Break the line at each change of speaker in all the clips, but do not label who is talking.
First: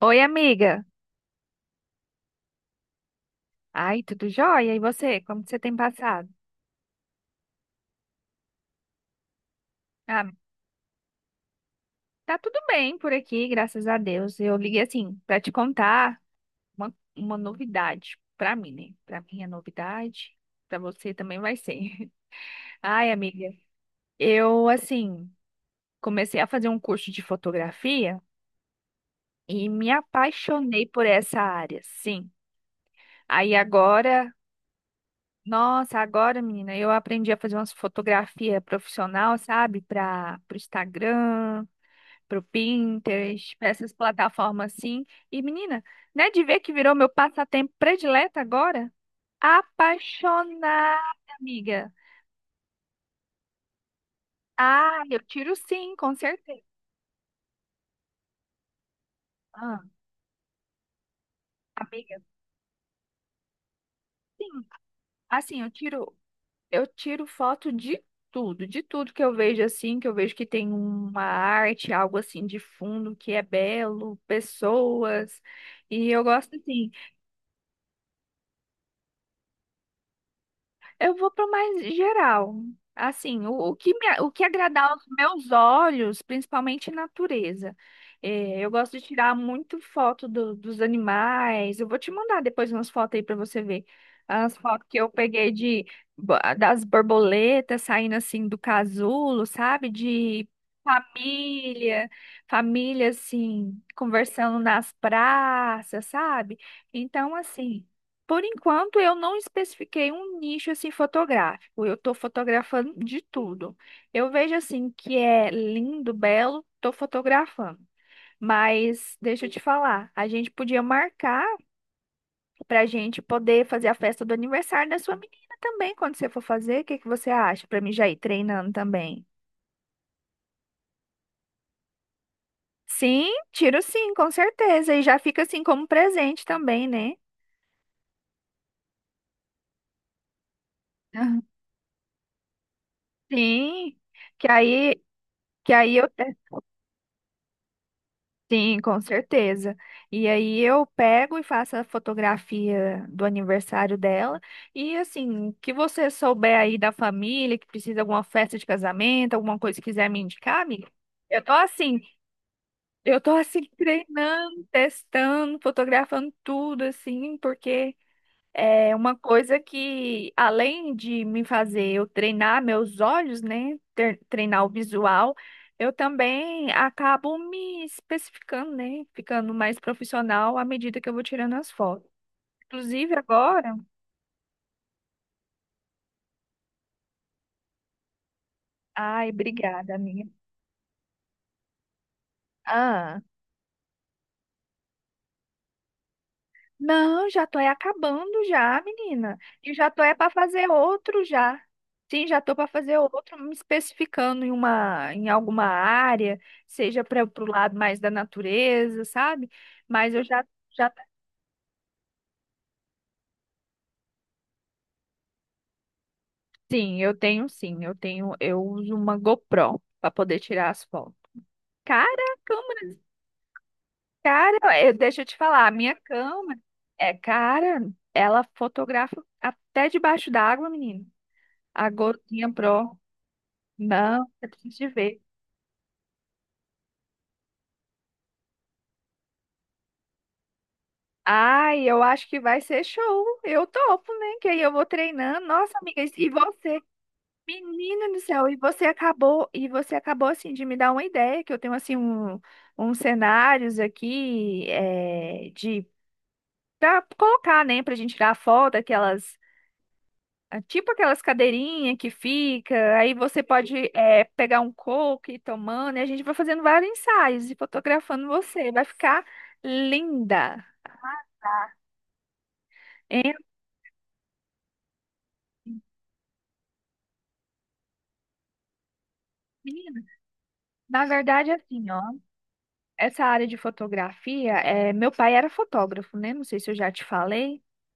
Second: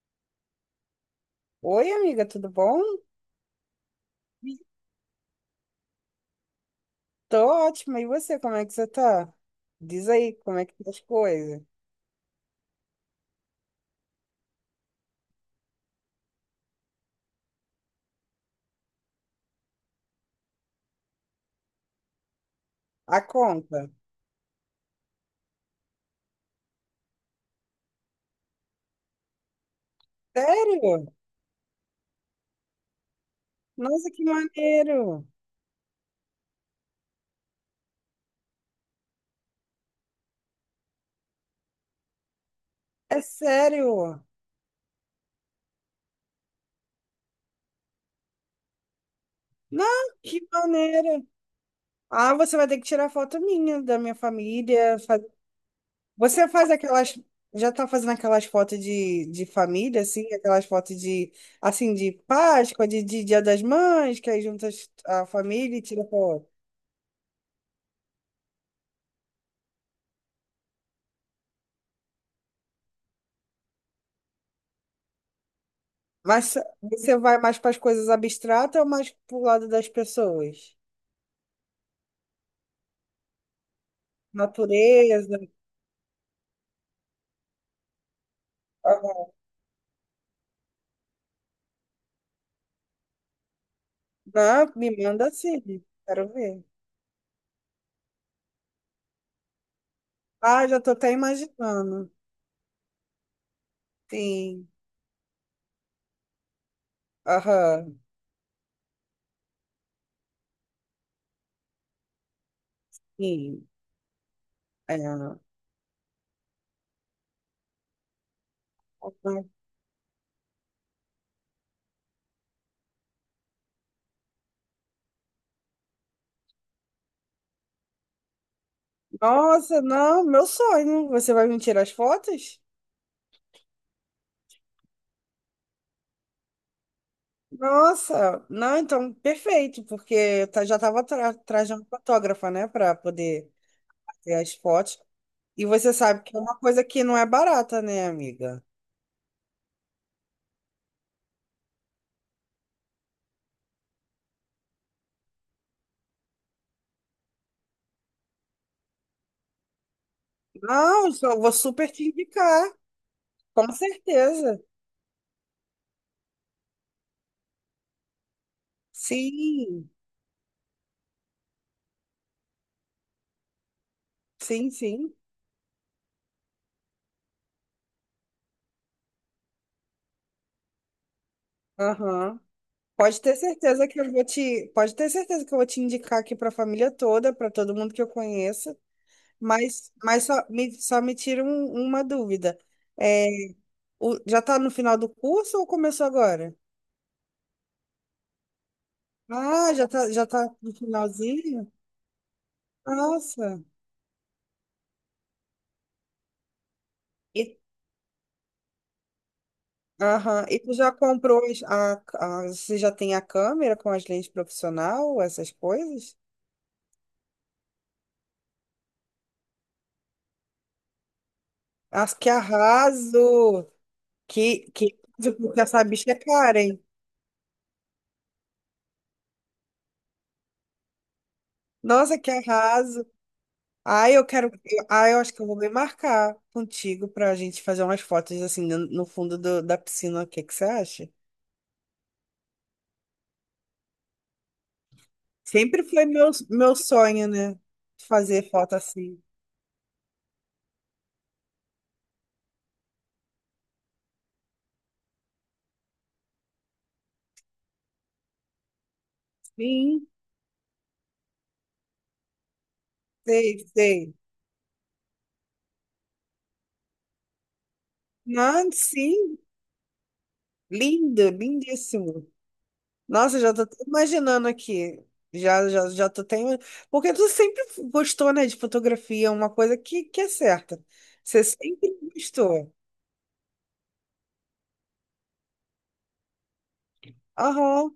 Oi, amiga.
Oi, amiga, tudo bom?
Ai, tudo jóia? E você? Como que você tem passado?
Tô ótima. E você, como é que você tá? Diz
Ah,
aí, como é que tá as coisas?
tá tudo bem por aqui, graças a Deus. Eu liguei assim pra te contar uma novidade pra mim, né? Pra mim é novidade, pra você também vai ser. Ai,
A
amiga,
conta.
eu assim comecei a fazer um curso de fotografia e me apaixonei por
Sério?
essa área, sim. Aí
Nossa, que
agora,
maneiro!
nossa, agora, menina, eu aprendi a fazer umas fotografias profissional, sabe? Para o Instagram, pro
É
Pinterest, pra essas
sério?
plataformas assim. E menina, né, de ver que virou meu passatempo predileto agora?
Não, que
Apaixonada,
maneiro!
amiga.
Ah, você vai ter que tirar foto minha, da minha família.
Ah, eu tiro sim, com
Você
certeza.
faz aquelas. Já tá fazendo aquelas fotos de
Ah,
família, assim? Aquelas fotos de, assim, de
amiga,
Páscoa, de Dia das Mães, que aí
sim.
juntas a
Assim,
família e tira foto.
eu tiro foto de tudo que eu vejo assim, que eu vejo que tem uma arte, algo assim de fundo que é belo, pessoas. E eu
Mas
gosto assim.
você vai mais para as coisas abstratas ou mais para o lado das pessoas?
Eu vou para o mais geral. Assim, o que me, o que agradar aos
Natureza.
meus olhos, principalmente natureza. É, eu gosto de
Aham.
tirar muito foto dos animais. Eu vou te mandar depois umas fotos aí para você ver. As
Ah,
fotos
me
que eu
manda
peguei
sim,
de
quero ver.
das borboletas saindo assim do casulo, sabe? De
Ah, já estou até
família,
imaginando.
família assim, conversando
Sim,
nas praças, sabe? Então, assim.
aham,
Por enquanto, eu não especifiquei um nicho assim fotográfico. Eu estou fotografando de
sim.
tudo. Eu vejo assim
É.
que é lindo, belo, estou fotografando. Mas deixa eu te falar, a gente podia marcar para a gente poder fazer a festa do aniversário da sua menina também, quando você for fazer. O que que você acha? Para mim já ir treinando também.
Nossa, não, meu sonho. Você vai me tirar as fotos?
Sim, tiro sim, com certeza. E já fica assim como presente também, né?
Nossa, não, então perfeito, porque eu já estava
Aham.
atrás de uma fotógrafa, né, para poder
Sim,
ter
que
as fotos.
aí,
E
que
você
aí eu
sabe que é uma coisa que não é barata, né, amiga?
sim, com certeza. E aí eu pego e faço a fotografia do aniversário dela. E assim, que você souber aí da família, que precisa de alguma festa de casamento, alguma coisa que quiser me indicar, amiga.
Não, eu
Eu tô
vou super
assim,
te indicar,
eu tô assim
com certeza.
treinando, testando, fotografando tudo assim, porque é uma coisa
Sim,
que, além de me fazer eu treinar meus olhos, né? Treinar o
sim, sim.
visual, eu também acabo me especificando, né? Ficando mais profissional à medida que eu vou tirando as fotos.
Aham.
Inclusive
Pode ter
agora.
certeza que eu vou te, pode ter certeza que eu vou te indicar aqui para a família toda, para todo mundo que eu conheço.
Ai,
Mas,
obrigada,
mas
amiga.
só me tira uma dúvida.
Ah.
É, já está no final do curso ou começou agora?
Não, já tô é acabando já, menina. E
Ah, já
já tô
está,
é
já
para
tá
fazer
no
outro já.
finalzinho?
Sim, já tô para fazer outro, me
Nossa.
especificando em uma em alguma área, seja para o lado mais da natureza, sabe? Mas eu já
Aham. E tu
já
já comprou você já tem a câmera com as lentes profissional, essas coisas?
sim, eu tenho eu uso uma GoPro para poder tirar as fotos. Cara,
As que
a câmera,
arraso! Que,
cara,
que,
deixa eu te
porque
falar, a
essa
minha
bicha é
câmera
cara, hein?
é cara, ela fotografa até debaixo d'água, menina. A
Nossa, que
Gotinha Pro.
arraso! Ai, eu
Não, eu
quero.
preciso te
Ai, eu
ver.
acho que eu vou me marcar contigo pra gente fazer umas fotos assim no fundo da piscina. O que que você acha?
Ai, eu acho que vai ser show. Eu topo, né? Que aí eu vou treinando. Nossa,
Sempre
amiga,
foi
e
meu, meu
você?
sonho, né?
Menina do céu,
Fazer
e
foto
você
assim.
acabou, e você acabou assim de me dar uma ideia, que eu tenho assim um, uns cenários aqui é, de pra colocar, né, pra gente tirar foto, aquelas,
Sim,
ah, tipo aquelas cadeirinhas que fica, aí você
sei,
pode
sei.
é, pegar um coco e ir tomando, e a gente vai fazendo vários ensaios e fotografando você.
Não,
Vai ficar
sim,
linda.
lindo, lindíssimo.
É,
Nossa, já tô até imaginando aqui. Já, já, já tô até... Porque tu sempre gostou, né, de fotografia, uma coisa
menina,
que é certa.
na
Você
verdade, assim,
sempre
ó,
gostou.
essa área de fotografia, é, meu pai era fotógrafo, né? Não sei se eu já te falei,
Aham,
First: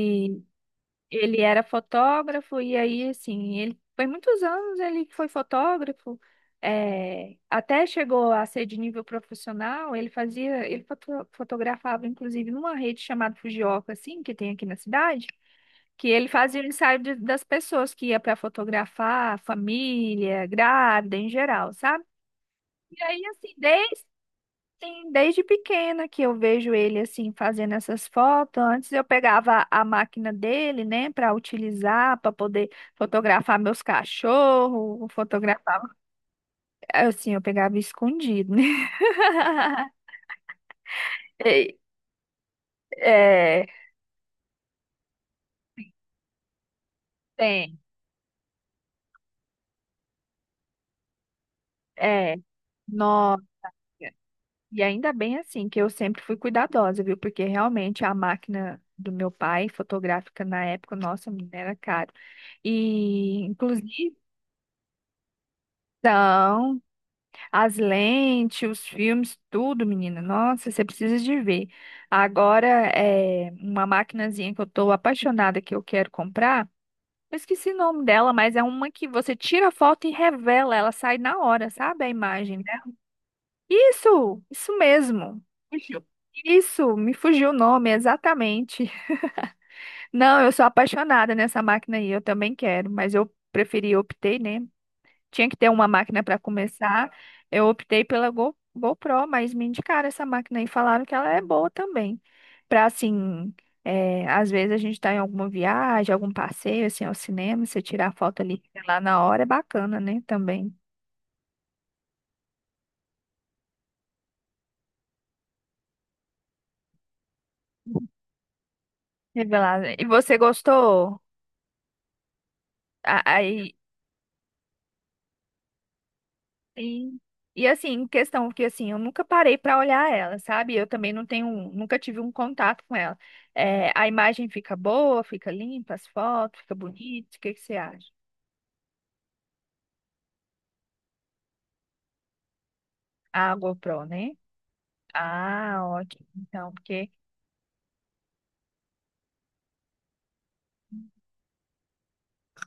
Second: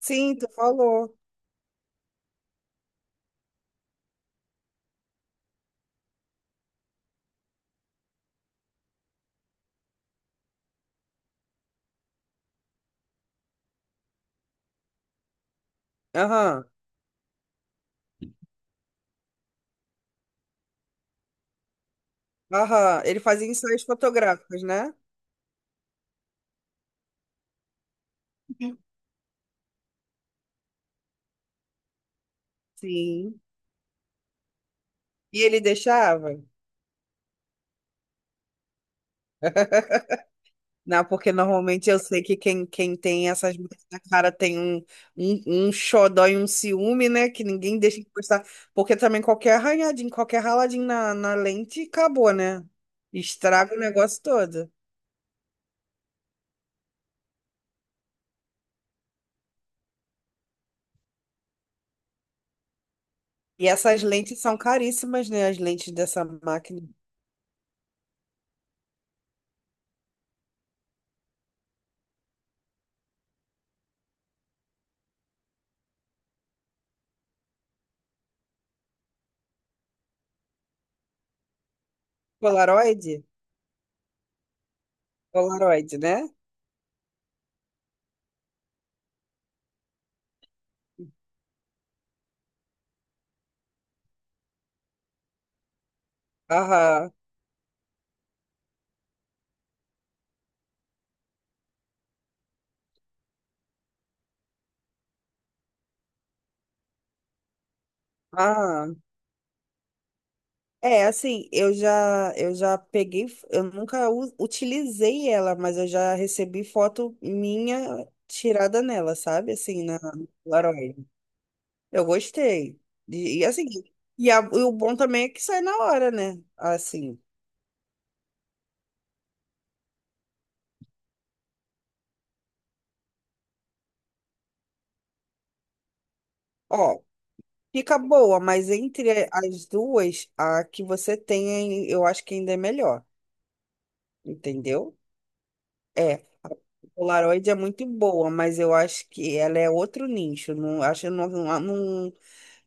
sim, tu falou.
ele era fotógrafo e aí, assim, ele foi muitos anos ele foi fotógrafo, é, até chegou a ser de nível profissional, ele fazia, ele fotografava, inclusive, numa rede chamada Fujioka, assim, que tem aqui na cidade, que ele fazia o
Aham,
ensaio das pessoas que ia para fotografar, família, grávida, em geral, sabe? E
aham. Ele
aí,
fazia
assim,
ensaios
desde,
fotográficos, né?
sim, desde pequena que eu vejo ele, assim, fazendo essas fotos. Antes eu pegava a máquina dele, né, para utilizar, para poder
Sim.
fotografar meus cachorros,
E ele
fotografar.
deixava?
Assim, eu pegava escondido, né?
Não, porque
E-
normalmente eu sei que quem tem essas
É,
marcas na cara tem um, um, um xodó e um ciúme, né? Que ninguém
tem,
deixa de postar. Porque também qualquer arranhadinho, qualquer raladinho na lente, acabou,
é.
né?
Nossa.
Estraga o negócio todo.
E ainda bem, assim, que eu sempre fui cuidadosa, viu? Porque realmente a máquina do meu pai, fotográfica na época, nossa, menina, era caro. E,
E essas
inclusive.
lentes são caríssimas, né? As lentes dessa máquina.
As lentes, os filmes, tudo, menina. Nossa, você precisa de ver. Agora, é uma maquinazinha que eu tô apaixonada que eu quero comprar. Eu esqueci o nome dela, mas é uma que você tira a foto e revela, ela sai na hora, sabe? A imagem dela.
Polaroid?
Isso mesmo.
Polaroid,
Fugiu.
né?
Isso, me fugiu o nome, exatamente. Não, eu sou apaixonada nessa máquina aí, eu também quero, mas eu preferi, optei, né? Tinha que ter uma máquina para começar.
Aham.
Eu optei pela GoPro, mas me indicaram essa máquina e falaram que ela é boa também. Para assim, é, às vezes a gente está em alguma viagem, algum passeio, assim, ao cinema, você tirar foto ali lá
Aham.
na hora é bacana, né? Também.
É, assim, eu já peguei, eu nunca utilizei ela, mas eu já recebi foto minha tirada nela, sabe? Assim,
Revelar.
na
E
no
você
Polaroid.
gostou?
Eu gostei. E assim,
Aí
e, e o bom também é que sai na hora, né? Assim,
sim. E assim, em questão que assim, eu nunca parei para olhar ela, sabe? Eu também não tenho, um, nunca tive um contato com ela. É, a imagem fica boa, fica limpa, as fotos, fica
ó,
bonito. O que que você
fica
acha?
boa, mas entre as duas, a que você tem, eu acho que ainda é melhor,
A GoPro, né?
entendeu?
Ah, ótimo.
É, a
Então, porque
Polaroid é muito boa, mas eu acho que ela é outro nicho. Não, acho, não, não, não,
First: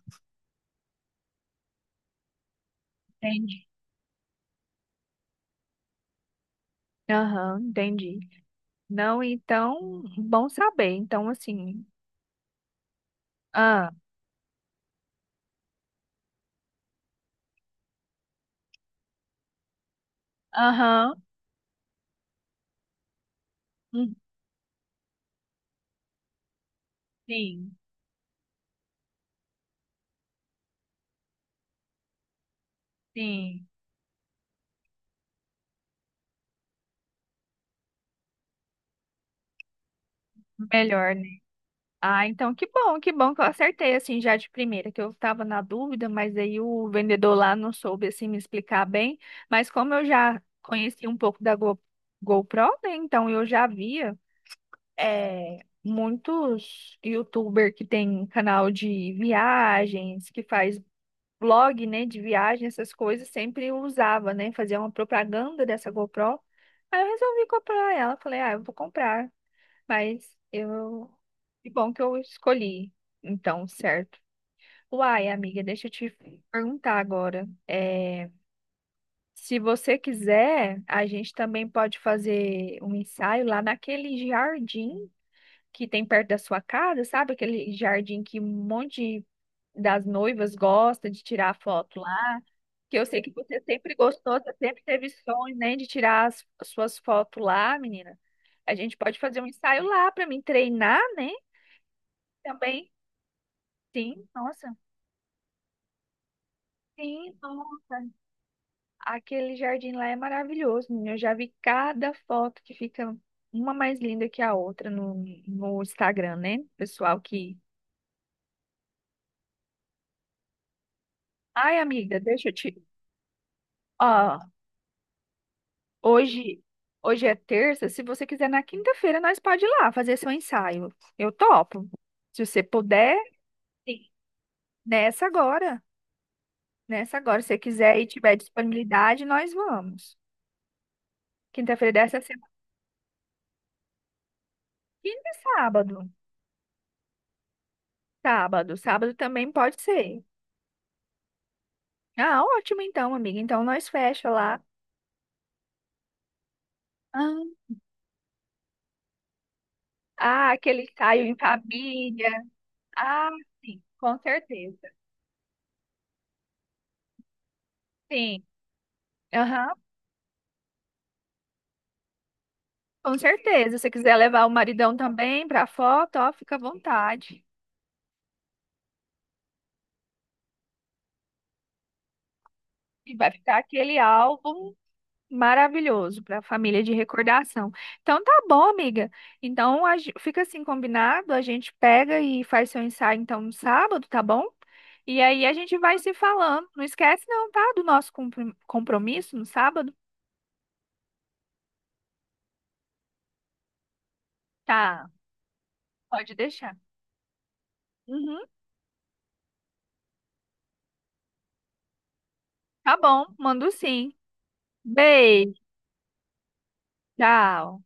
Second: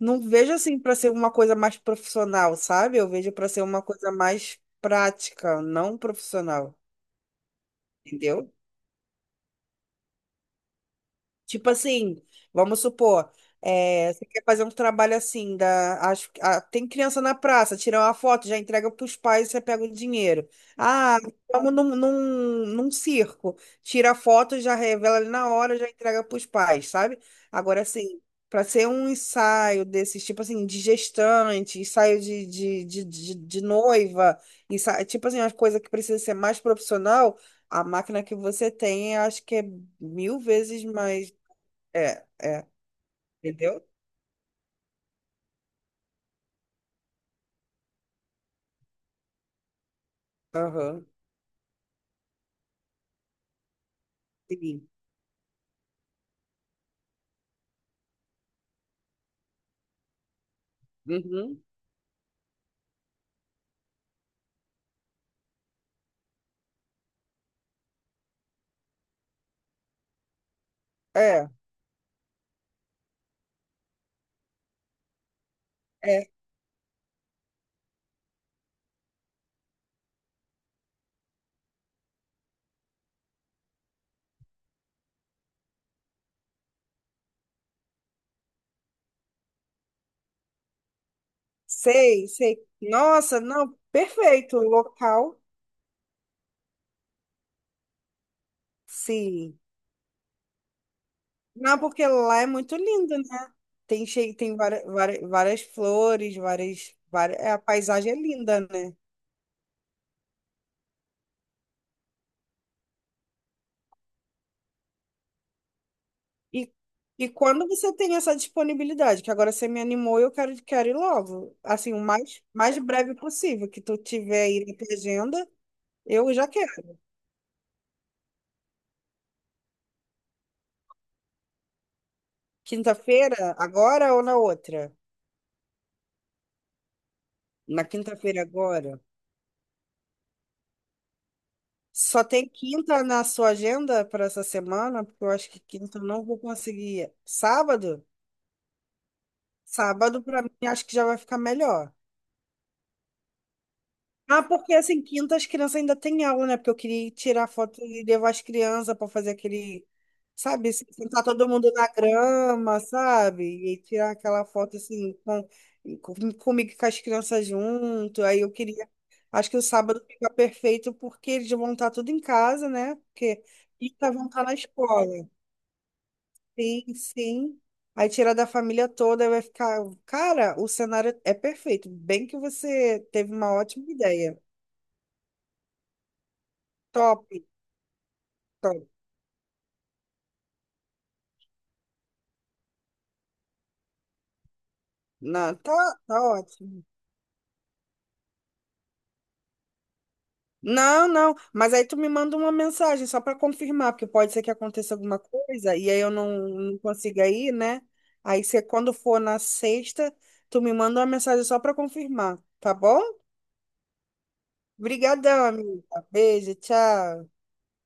não vejo assim para ser uma coisa mais profissional, sabe? Eu vejo para ser
entendi.
uma coisa mais prática, não profissional,
Aham, entendi.
entendeu?
Não, então, bom saber. Então,
Tipo
assim,
assim, vamos supor,
ah,
é, você quer fazer um trabalho assim, da, acho, ah, tem criança na praça, tira uma foto, já entrega para os pais, você pega o dinheiro.
aham,
Ah, vamos num circo, tira
hum,
a foto, já revela ali na hora, já entrega para os pais, sabe?
sim,
Agora, assim, para ser um ensaio desses, tipo assim, de gestante, ensaio de
sim,
noiva, ensaio, tipo assim, uma coisa que precisa ser mais profissional, a máquina que você tem, eu acho que é mil vezes
melhor, né?
mais
Ah,
é,
então que
é,
bom, que bom que eu
entendeu?
acertei assim já de primeira, que eu estava na dúvida, mas aí o vendedor lá não soube assim me explicar bem, mas como eu já
Aham,
conheci um pouco da GoPro, né, então eu já via
sim.
muitos YouTuber que tem canal de viagens, que faz
Uhum.
blog, né, de viagem, essas coisas, sempre usava, né, fazia uma propaganda dessa GoPro. Aí eu resolvi comprar ela, falei, ah, eu vou comprar. Mas eu.
É,
Que bom que eu escolhi, então, certo. Uai, amiga, deixa eu te
é.
perguntar agora. É, se você quiser, a gente também pode fazer um ensaio lá naquele jardim que tem perto da sua casa, sabe? Aquele jardim que um monte de- das noivas gosta de tirar foto
Sei,
lá.
sei.
Que eu sei que
Nossa,
você
não,
sempre gostou, você
perfeito o
sempre teve
local.
sonho, né, de tirar as suas fotos lá, menina. A gente pode fazer um
Sim.
ensaio lá para mim treinar, né?
Não, porque lá é muito
Também.
lindo, né? Tem
Sim,
cheio, tem
nossa.
várias, várias, várias flores, várias,
Sim,
várias, é, a
nossa.
paisagem é linda, né?
Aquele jardim lá é maravilhoso, menina. Eu já vi cada foto que fica uma mais linda que a outra no Instagram, né?
E,
Pessoal
e
que.
quando você tem essa disponibilidade, que agora você me animou, eu quero, quero ir logo.
Ai,
Assim, o
amiga,
mais,
deixa eu
mais
te.
breve possível, que tu
Ó,
tiver aí na tua agenda, eu já
hoje,
quero.
hoje é terça. Se você quiser, na quinta-feira, nós pode ir lá fazer seu ensaio. Eu topo. Se você puder,
Quinta-feira,
sim,
agora ou na outra?
nessa agora. Nessa agora. Se você
Na
quiser e tiver
quinta-feira agora.
disponibilidade, nós vamos. Quinta-feira dessa
Só tem
semana.
quinta na sua agenda para essa semana, porque
Quinta
eu
e
acho que quinta eu
sábado.
não vou conseguir. Sábado?
Sábado, sábado também pode
Sábado
ser.
para mim acho que já vai ficar melhor.
Ah, ótimo então, amiga. Então nós fecha
Ah,
lá.
porque assim, quinta as crianças ainda têm aula, né? Porque eu queria
Ah,
tirar foto e levar as crianças para fazer aquele,
ah,
sabe,
aquele
sentar
ensaio em
todo mundo na
família.
grama,
Ah,
sabe? E
sim,
tirar
com
aquela foto
certeza.
assim, com, comigo e com as crianças junto. Aí
Sim,
eu queria. Acho que o
aham,
sábado fica perfeito porque eles vão estar tudo em casa, né?
com
Porque
certeza. Se você
quinta
quiser
vão
levar
estar
o
na
maridão
escola.
também pra foto, ó, fica à
Sim,
vontade.
sim. Aí tirar da família toda, aí vai ficar. Cara, o cenário é perfeito. Bem que você
E vai
teve uma
ficar
ótima
aquele
ideia.
álbum maravilhoso para a família de
Top.
recordação. Então tá bom,
Tá.
amiga. Então a fica assim combinado, a gente pega e faz seu ensaio então no sábado, tá bom? E aí a
Não, tá,
gente vai se
tá
falando. Não
ótimo.
esquece não, tá? Do nosso compromisso no sábado.
Não, não, mas aí tu me manda uma mensagem só para confirmar, porque pode ser que aconteça
Tá,
alguma coisa e aí eu não,
pode deixar.
não consiga ir, né?
Uhum,
Aí você, quando for na sexta, tu me manda uma mensagem só para confirmar, tá
tá
bom?
bom, mando sim.
Obrigadão,
Beijo,
amiga. Beijo, tchau.
tchau.